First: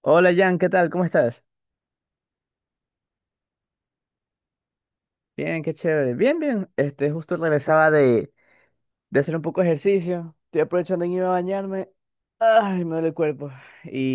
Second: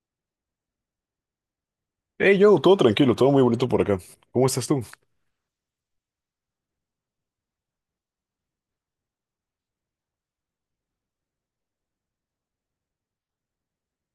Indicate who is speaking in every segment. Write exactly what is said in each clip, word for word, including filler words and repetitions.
Speaker 1: Hola Jan, ¿qué tal? ¿Cómo estás?
Speaker 2: Hey, yo, todo tranquilo, todo muy bonito por acá. ¿Cómo estás tú?
Speaker 1: Bien, qué chévere. Bien, bien. Este, justo regresaba de, de hacer un poco de ejercicio. Estoy aprovechando en ir a bañarme. Ay, me duele el cuerpo.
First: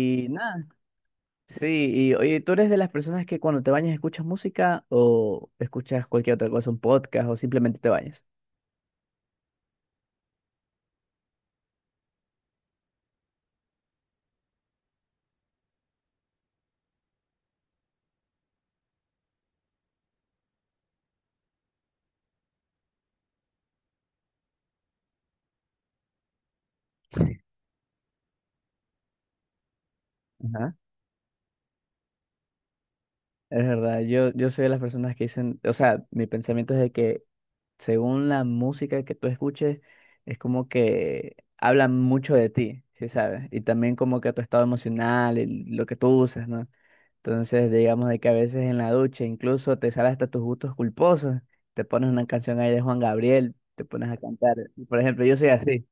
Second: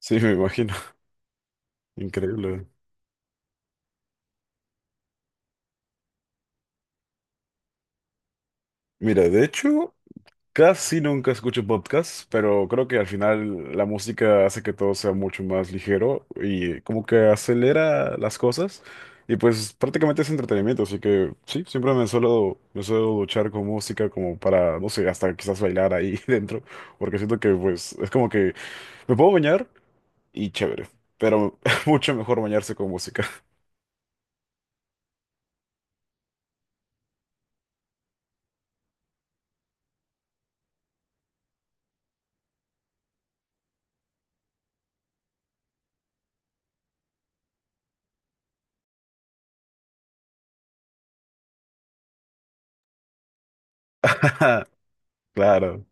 Speaker 2: Sí, me
Speaker 1: nada.
Speaker 2: imagino.
Speaker 1: Sí, y oye, ¿tú
Speaker 2: Increíble.
Speaker 1: eres de las personas que cuando te bañas escuchas música o escuchas cualquier otra cosa, un podcast o simplemente te bañas?
Speaker 2: Mira, de hecho, casi nunca escucho podcasts, pero creo que al final la música hace que todo sea mucho más ligero y como que acelera las cosas. Y pues prácticamente es entretenimiento, así que sí, siempre me suelo, me suelo duchar con música como para, no sé, hasta quizás bailar ahí dentro, porque siento que pues es como que me puedo bañar y chévere, pero mucho mejor bañarse con música.
Speaker 1: Es verdad, yo, yo soy de las personas que dicen, o sea, mi pensamiento es de que según la música que tú escuches, es como que habla mucho de ti, ¿sí sabes? Y también como que tu estado emocional, el- lo que tú usas, ¿no? Entonces, digamos de que a veces en la ducha incluso te salen hasta tus gustos culposos, te pones una canción ahí de Juan Gabriel, te pones a cantar. Por ejemplo, yo soy
Speaker 2: Claro.
Speaker 1: así.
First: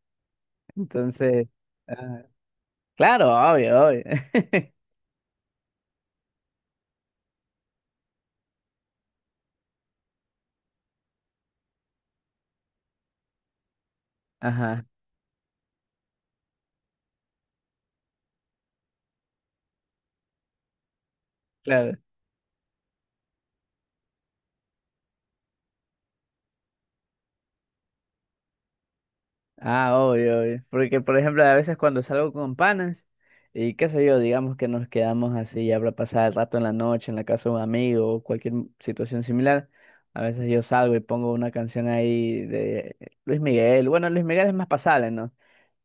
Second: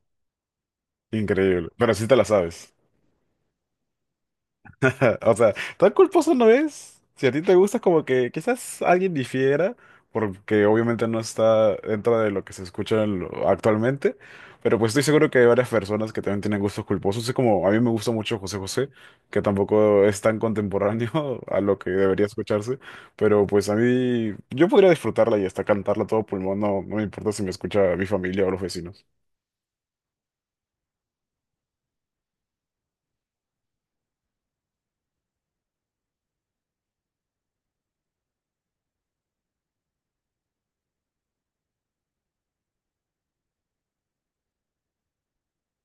Speaker 1: Entonces,
Speaker 2: Increíble, pero sí te
Speaker 1: ah,
Speaker 2: la sabes.
Speaker 1: claro, obvio, obvio.
Speaker 2: O sea, tan culposo no es. Si a ti te gusta, como que quizás alguien difiera, porque obviamente no está dentro de lo que se escucha en lo- actualmente, pero
Speaker 1: Ajá,
Speaker 2: pues estoy seguro que hay varias personas que también tienen gustos culposos. Es como a mí me gusta mucho José José, que tampoco es tan contemporáneo a lo que
Speaker 1: claro.
Speaker 2: debería escucharse, pero pues a mí yo podría disfrutarla y hasta cantarla a todo pulmón, no, no me importa si me escucha mi familia o los vecinos.
Speaker 1: Ah, obvio, obvio. Porque, por ejemplo, a veces cuando salgo con panas y qué sé yo, digamos que nos quedamos así, ya habrá pasado el rato en la noche en la casa de un amigo o cualquier situación similar, a veces yo salgo y pongo una canción ahí de Luis Miguel. Bueno, Luis Miguel es más pasable, ¿no?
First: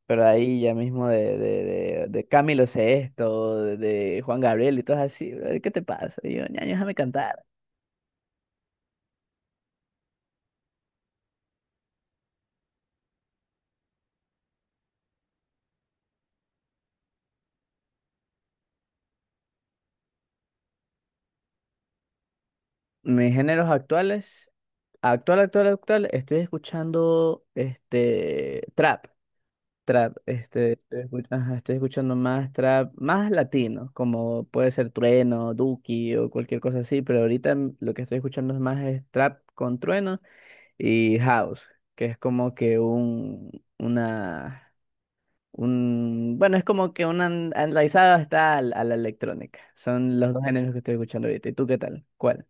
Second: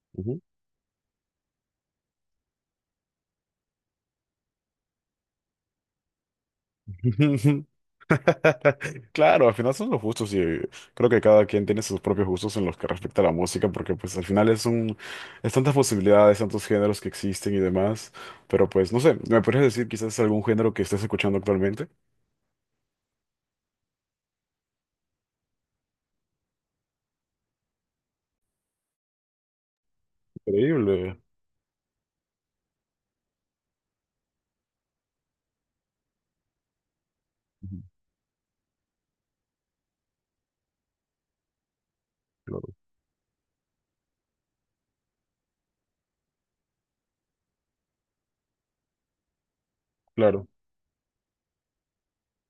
Speaker 1: Pero
Speaker 2: Ujú.
Speaker 1: ahí ya mismo de, de, de, de Camilo Sesto, de, de Juan Gabriel y todo así. "Ay, ¿qué te pasa?" Y yo, ñaño, déjame cantar.
Speaker 2: Claro, al final son los gustos y eh, creo que cada quien tiene sus propios gustos en los que respecta a la música, porque pues al final es un, es tantas posibilidades, tantos géneros que existen y demás, pero pues no sé, ¿me podrías decir quizás algún género que estés escuchando actualmente?
Speaker 1: Mis géneros actuales, actual, actual, actual, estoy escuchando este trap. Trap, este, estoy
Speaker 2: Increíble.
Speaker 1: escu- ajá, estoy escuchando más trap, más latino, como puede ser Trueno, Duki o cualquier cosa así, pero ahorita m-
Speaker 2: Ujú.
Speaker 1: lo que estoy escuchando es más es trap con Trueno y House, que es como
Speaker 2: Claro.
Speaker 1: que un, una, un, bueno, es como que un an- analizado está al- a la electrónica. Son los dos
Speaker 2: Claro.
Speaker 1: géneros que estoy escuchando ahorita. ¿Y tú qué tal? ¿Cuál?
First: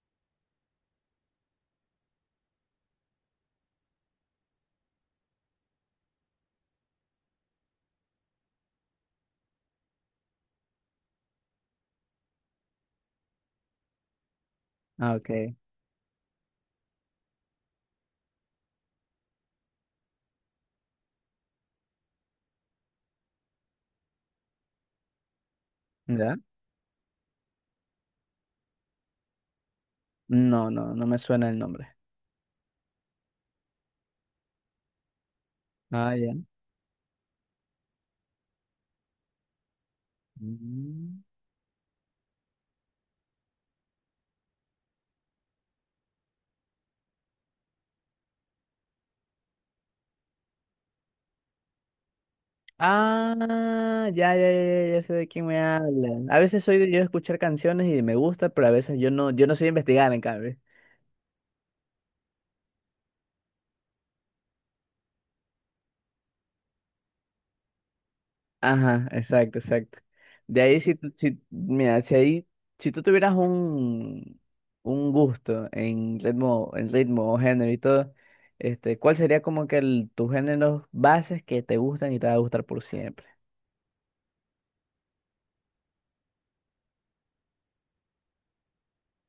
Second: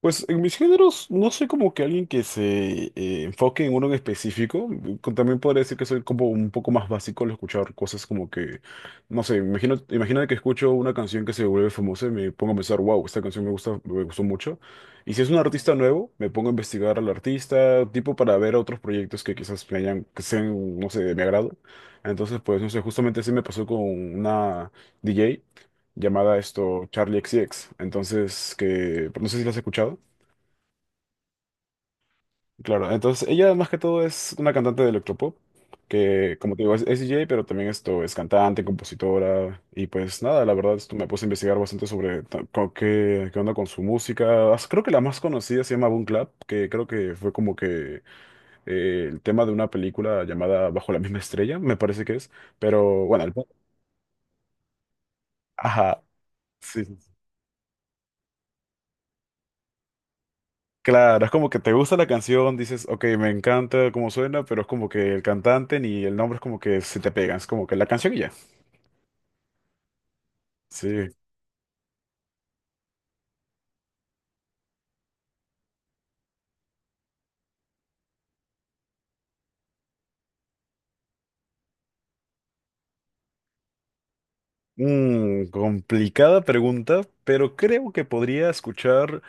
Speaker 2: Pues en mis géneros no soy como que alguien que se eh, enfoque en uno en específico. Con- También podría decir que soy como un poco más básico al escuchar cosas como que, no sé, imagino, imagina que escucho una canción que se vuelve famosa y me pongo a pensar, wow, esta canción me gusta, me gustó mucho. Y
Speaker 1: Ah,
Speaker 2: si es un
Speaker 1: ok.
Speaker 2: artista nuevo, me pongo a investigar al artista, tipo para ver otros proyectos que quizás me hayan, que sean, no sé, de mi agrado. Entonces, pues, no sé, justamente así me pasó con una D J
Speaker 1: ¿Ya?
Speaker 2: llamada esto Charlie X C X. Entonces, que, no sé si la has escuchado.
Speaker 1: No, no, no me suena el nombre.
Speaker 2: Claro, entonces ella más que todo es una cantante de electropop,
Speaker 1: Ah, ya.
Speaker 2: que como te digo es, es D J. Pero también esto es cantante, compositora, y pues nada, la verdad esto me
Speaker 1: Mm.
Speaker 2: puse a investigar bastante sobre ta- co- qué, qué onda con su música. As- Creo que la más conocida se llama Boom Clap, que creo que fue como que eh, el tema de una película llamada Bajo la misma estrella, me parece que es, pero bueno,
Speaker 1: Ah,
Speaker 2: el...
Speaker 1: ya, ya, ya, ya ya sé de quién me
Speaker 2: Ajá,
Speaker 1: hablan. A veces soy
Speaker 2: sí.
Speaker 1: de
Speaker 2: Sí,
Speaker 1: yo
Speaker 2: sí.
Speaker 1: escuchar canciones y me gusta, pero a veces yo no, yo no soy investigar, en cambio.
Speaker 2: Claro, es como que te gusta la canción, dices, ok, me encanta cómo suena, pero es como que el cantante ni el nombre es como que se te pegan, es como que la canción y ya.
Speaker 1: Ajá, exacto, exacto. De ahí
Speaker 2: Sí.
Speaker 1: si, tú- si mira, si ahí, si tú tuvieras un, un gusto en ritmo, en ritmo o género y todo, este, ¿cuál sería como que el, tus géneros bases que te gustan y te va a gustar por siempre?
Speaker 2: Mm, complicada pregunta, pero creo que podría escuchar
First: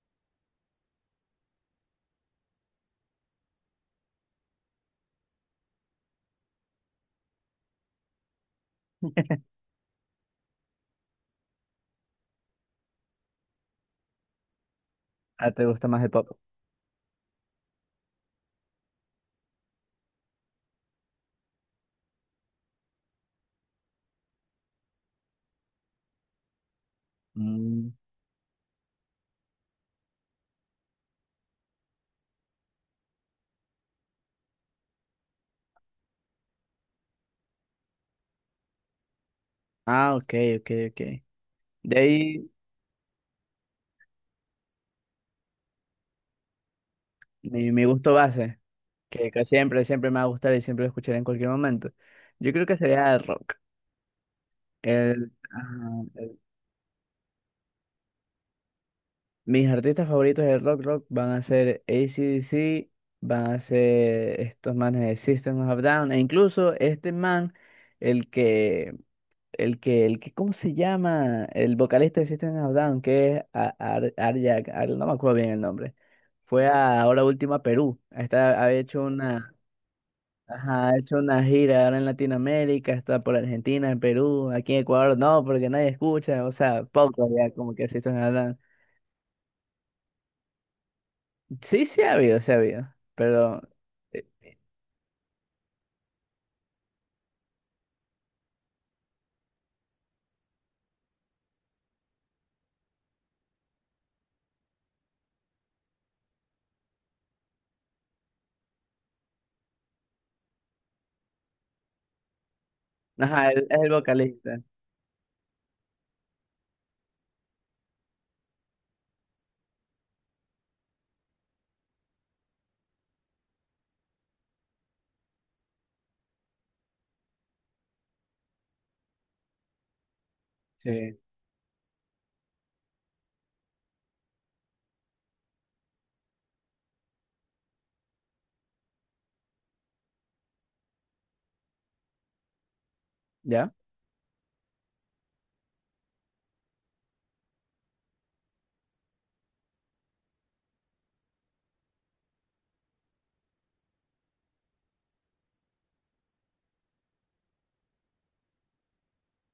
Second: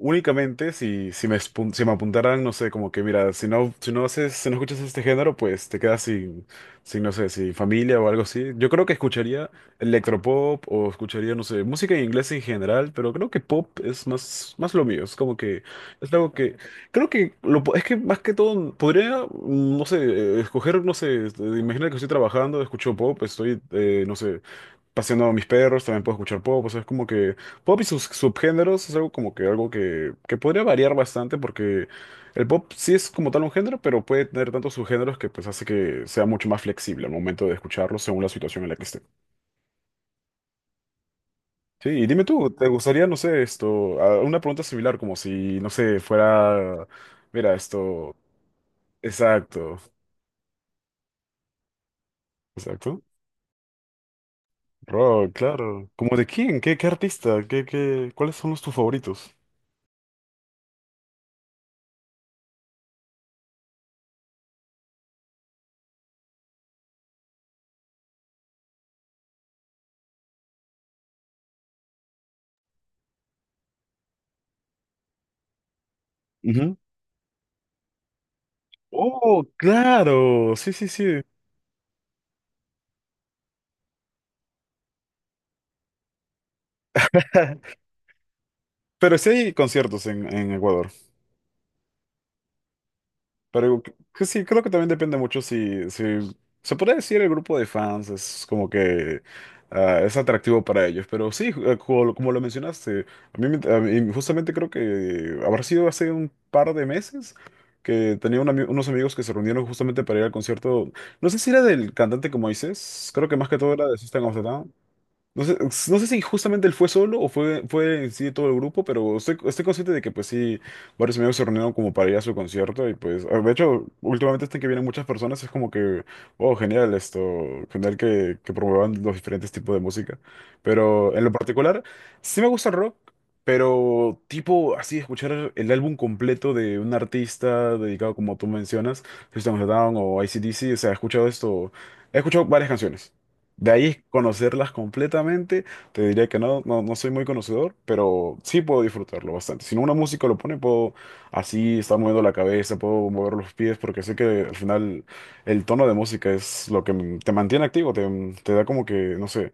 Speaker 2: únicamente si, si me, espun- si me apuntaran, no sé, como que mira, si no, si no haces, si no escuchas este género, pues te quedas sin, sin, no sé, sin familia o algo así. Yo creo que escucharía electropop o escucharía, no sé, música en inglés en general, pero creo que pop es más, más lo mío. Es como
Speaker 1: Ah,
Speaker 2: que,
Speaker 1: ¿te gusta más el
Speaker 2: es
Speaker 1: pop?
Speaker 2: algo que, creo que, lo, po- es que más que todo, podría, mm, no sé, eh, escoger, no sé, este, imagina que estoy trabajando, escucho pop, estoy, eh, no sé paseando a mis perros, también puedo escuchar pop, o sea, es como que pop y
Speaker 1: Mm.
Speaker 2: sus subgéneros es algo como que algo que, que podría variar bastante porque el pop sí es como tal un género, pero puede tener tantos subgéneros que pues hace que sea mucho más flexible al momento de escucharlo según la situación en la que esté.
Speaker 1: Ah, ok, ok, ok.
Speaker 2: Sí,
Speaker 1: De
Speaker 2: y dime
Speaker 1: ahí
Speaker 2: tú, ¿te gustaría, no sé, esto, a- una pregunta similar como si, no sé, fuera, mira,
Speaker 1: mi, mi gusto
Speaker 2: esto,
Speaker 1: base. que que
Speaker 2: exacto,
Speaker 1: siempre, siempre me va a gustar y siempre lo escucharé en cualquier momento. Yo creo que
Speaker 2: exacto.
Speaker 1: sería el rock. El,
Speaker 2: Rock, claro.
Speaker 1: ah,
Speaker 2: ¿Como de
Speaker 1: el-
Speaker 2: quién? ¿Qué, qué artista? ¿Qué, qué, ¿cuáles son los tus favoritos?
Speaker 1: mis artistas favoritos del rock rock van a ser A C/D C, van a ser estos manes de System of a Down, e incluso este man, el que, el que, el que, ¿cómo se llama? El vocalista de System of a Down, que es a- Ar- Arya- Ar- no me acuerdo bien el nombre. Fue a- ahora último a Perú. Está, ha hecho
Speaker 2: Oh,
Speaker 1: una,
Speaker 2: claro, sí,
Speaker 1: ajá,
Speaker 2: sí,
Speaker 1: ha hecho
Speaker 2: sí.
Speaker 1: una gira ahora en Latinoamérica, está por Argentina, en Perú, aquí en Ecuador, no, porque nadie escucha, o sea, poco ya como que así están hablando.
Speaker 2: Pero sí hay conciertos en, en Ecuador.
Speaker 1: Sí, sí ha habido, sí ha habido, pero,
Speaker 2: Pero c- que
Speaker 1: eh,
Speaker 2: sí, creo que también depende mucho si, si se puede decir el grupo de fans es como que ah, es atractivo para ellos. Pero sí, eh, como, como lo mencionaste, a mí, me- a mí justamente creo que habrá sido hace un par de meses que tenía un ami- unos amigos que se reunieron justamente para ir al concierto. No sé si era del cantante como dices, creo que más
Speaker 1: ajá,
Speaker 2: que
Speaker 1: él
Speaker 2: todo
Speaker 1: es
Speaker 2: era
Speaker 1: el
Speaker 2: de System of a
Speaker 1: vocalista,
Speaker 2: Down. No sé, no sé si justamente él fue solo o fue, fue en sí todo el grupo, pero estoy, estoy consciente de que pues sí, varios amigos se reunieron como para ir a su concierto y pues, ah, de hecho, últimamente hasta que vienen muchas personas es como que, oh, genial esto, genial que, que promuevan los diferentes tipos de música. Pero
Speaker 1: sí,
Speaker 2: en lo particular, sí me gusta el rock, pero tipo así, escuchar el álbum completo de un artista dedicado como tú mencionas, System of a Down o A C D C, o sea, he escuchado esto, he escuchado varias canciones.
Speaker 1: ¿ya?
Speaker 2: De ahí conocerlas completamente, te diría que no, no, no soy muy conocedor, pero sí puedo disfrutarlo bastante. Si no una música lo pone, puedo así estar moviendo la cabeza, puedo mover los pies, porque sé que al final el tono de música es lo que m- te mantiene activo, te, te da como que, no sé,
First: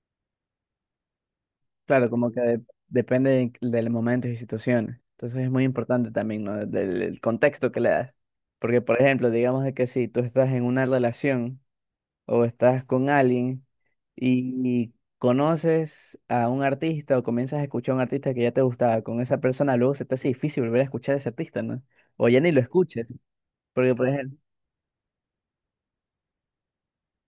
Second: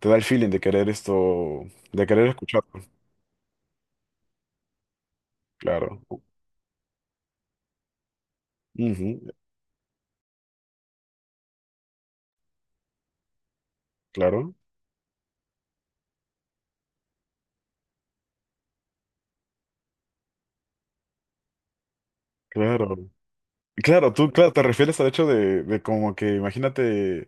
Speaker 2: te da el feeling de querer esto, de
Speaker 1: Claro,
Speaker 2: querer
Speaker 1: como que de-
Speaker 2: escucharlo.
Speaker 1: depende de- del momento y situaciones, entonces es muy
Speaker 2: Claro.
Speaker 1: importante también, ¿no? Del, del contexto que le das, porque por
Speaker 2: Ujú,
Speaker 1: ejemplo, digamos de que si tú estás en una relación o estás con alguien
Speaker 2: claro,
Speaker 1: y, y conoces a un artista o comienzas a escuchar a un artista que ya te gustaba con esa persona, luego se te hace difícil volver a escuchar a ese artista, ¿no? O ya ni lo
Speaker 2: claro.
Speaker 1: escuches, porque por
Speaker 2: Claro, tú,
Speaker 1: ejemplo...
Speaker 2: claro, te refieres al hecho de, de como que, imagínate.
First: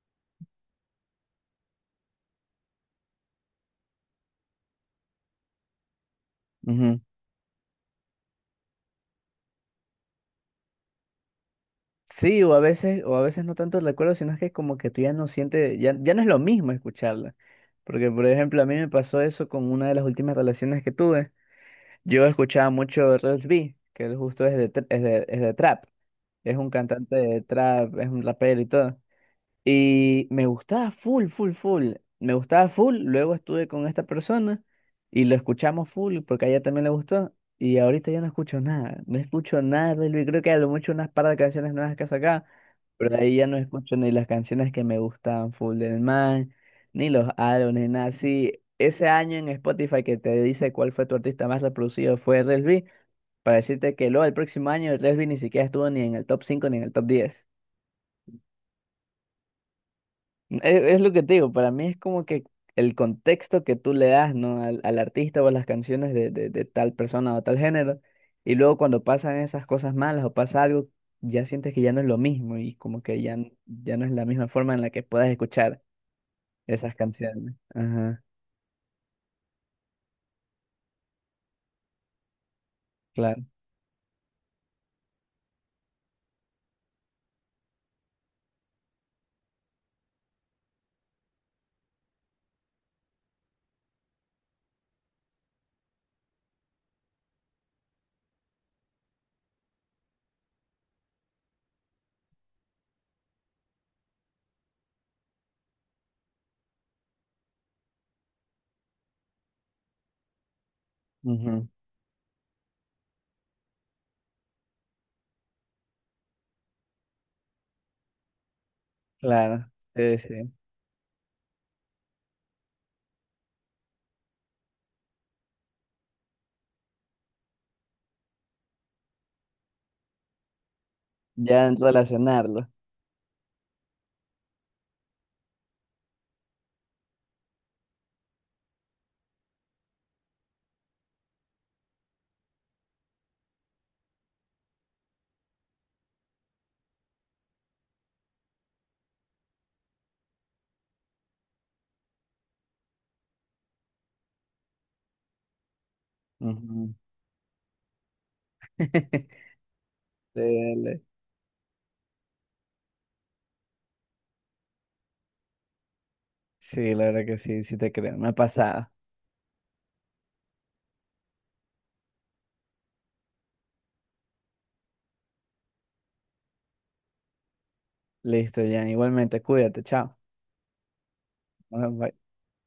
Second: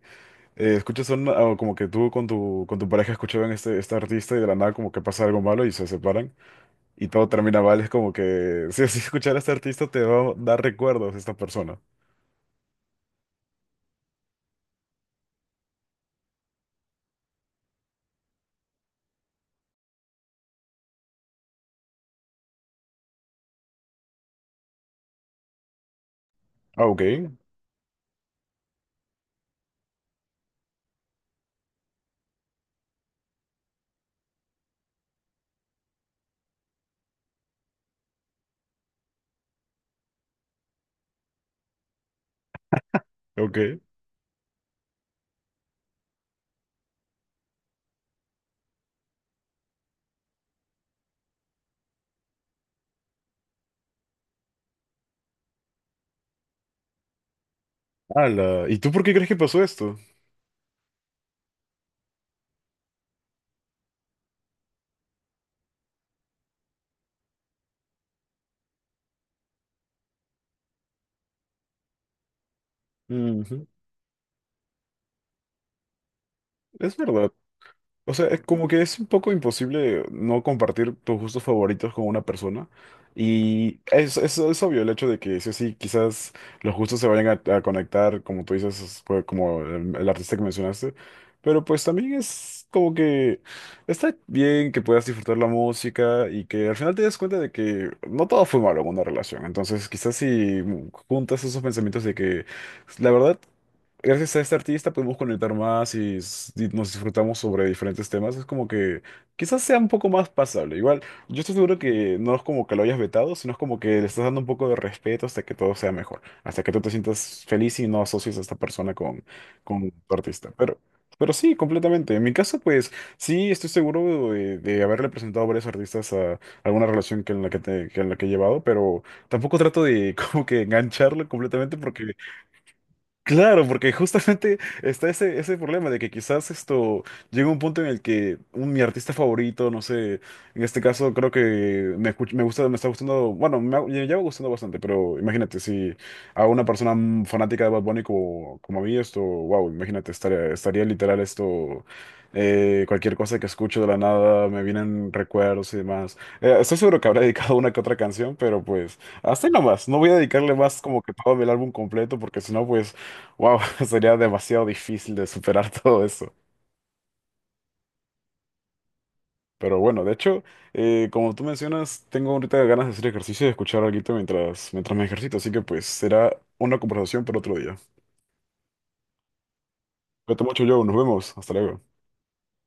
Speaker 2: eh, Escuchas un- o como que tú con tu, con tu pareja escuchaban este, este artista y de la nada como que pasa algo malo y se separan
Speaker 1: Ujú.
Speaker 2: y todo termina mal. Es como que si así escuchar a este artista te va a dar recuerdos de esta persona.
Speaker 1: Sí, o a veces, o a veces no tanto el recuerdo, sino es que como que tú ya no sientes, ya, ya no es lo mismo escucharla. Porque, por ejemplo, a mí me pasó eso con una de las últimas relaciones que tuve. Yo escuchaba mucho Rels B, que él justo es de, tr- es de, es de trap. Es un
Speaker 2: Ah, ok,
Speaker 1: cantante de trap, es un rapero y todo. Y me gustaba full, full, full. Me gustaba full. Luego estuve con esta persona y lo escuchamos full porque a ella también le gustó. Y ahorita ya no escucho nada. No escucho nada de Luis. Creo que a lo mucho unas par de canciones nuevas que ha sacado. Pero de ahí ya no
Speaker 2: ok.
Speaker 1: escucho ni las canciones que me gustaban full del man, ni los álbumes, nada así. Ese año en Spotify que te dice cuál fue tu artista más reproducido fue Resby. Para decirte que luego el próximo año Resby ni siquiera estuvo ni en el top cinco ni en el top diez.
Speaker 2: Ala, ¿y tú por qué crees que pasó esto?
Speaker 1: E- Es lo que te digo, para mí es como que el contexto que tú le das, ¿no? al, al artista o a las canciones de, de- de tal persona o tal género, y luego cuando pasan esas cosas malas o pasa algo, ya sientes que ya no es lo mismo y como que ya, n-
Speaker 2: Ujú.
Speaker 1: ya no es la misma forma en la que puedas escuchar esas
Speaker 2: Es verdad.
Speaker 1: canciones.
Speaker 2: O
Speaker 1: Ajá,
Speaker 2: sea, es como que es un poco imposible no compartir tus gustos favoritos con una persona.
Speaker 1: claro.
Speaker 2: Y es, es, es obvio el hecho de que sí o sí, quizás los gustos se vayan a, a conectar, como tú dices, es, pues, como el, el artista que mencionaste. Pero pues también es como que está bien que puedas disfrutar la música y que al final te des cuenta de que no todo fue malo en una relación. Entonces, quizás si juntas esos pensamientos de que la verdad gracias a este artista pudimos conectar más y, s- y nos disfrutamos sobre diferentes temas. Es como que quizás sea un poco más pasable. Igual, yo estoy
Speaker 1: Ujú,
Speaker 2: seguro que no es como que lo hayas vetado, sino es como que le estás dando un poco de respeto hasta que todo sea mejor, hasta que tú te sientas feliz y no asocies a esta persona con,
Speaker 1: claro,
Speaker 2: con tu
Speaker 1: sí, sí.
Speaker 2: artista. Pero, pero sí, completamente. En mi caso, pues sí, estoy seguro de, de haberle presentado a varios artistas a alguna relación que en la que, te- que en la que he llevado, pero tampoco trato de como que engancharlo
Speaker 1: Ya en
Speaker 2: completamente porque...
Speaker 1: relacionarlo.
Speaker 2: Claro, porque justamente está ese, ese problema de que quizás esto llega un punto en el que un, mi artista favorito, no sé, en este caso creo que me, escuch- me gusta, me está gustando, bueno, me, ha- me lleva gustando bastante, pero imagínate si a una persona mm, fanática de Bad Bunny como, como a mí, esto, wow, imagínate, estaría, estaría literal esto, eh, cualquier cosa que escucho de la nada, me vienen recuerdos y demás. Eh, estoy
Speaker 1: Ujú.
Speaker 2: seguro que habrá dedicado una que otra canción, pero pues... Hasta ahí nomás, no voy a
Speaker 1: Sí,
Speaker 2: dedicarle más como
Speaker 1: le-
Speaker 2: que todo el álbum completo, porque si no, pues wow, sería demasiado difícil de superar todo eso.
Speaker 1: sí, la verdad que sí, sí te creo, me ha pasado.
Speaker 2: Pero bueno, de hecho, eh, como tú mencionas, tengo ahorita ganas de hacer ejercicio y de escuchar algo mientras, mientras me ejercito, así que pues será una conversación para otro día.
Speaker 1: Listo, ya, igualmente, cuídate, chao.
Speaker 2: Cuídate mucho, Joe, nos vemos, hasta luego.
Speaker 1: Bye, bye.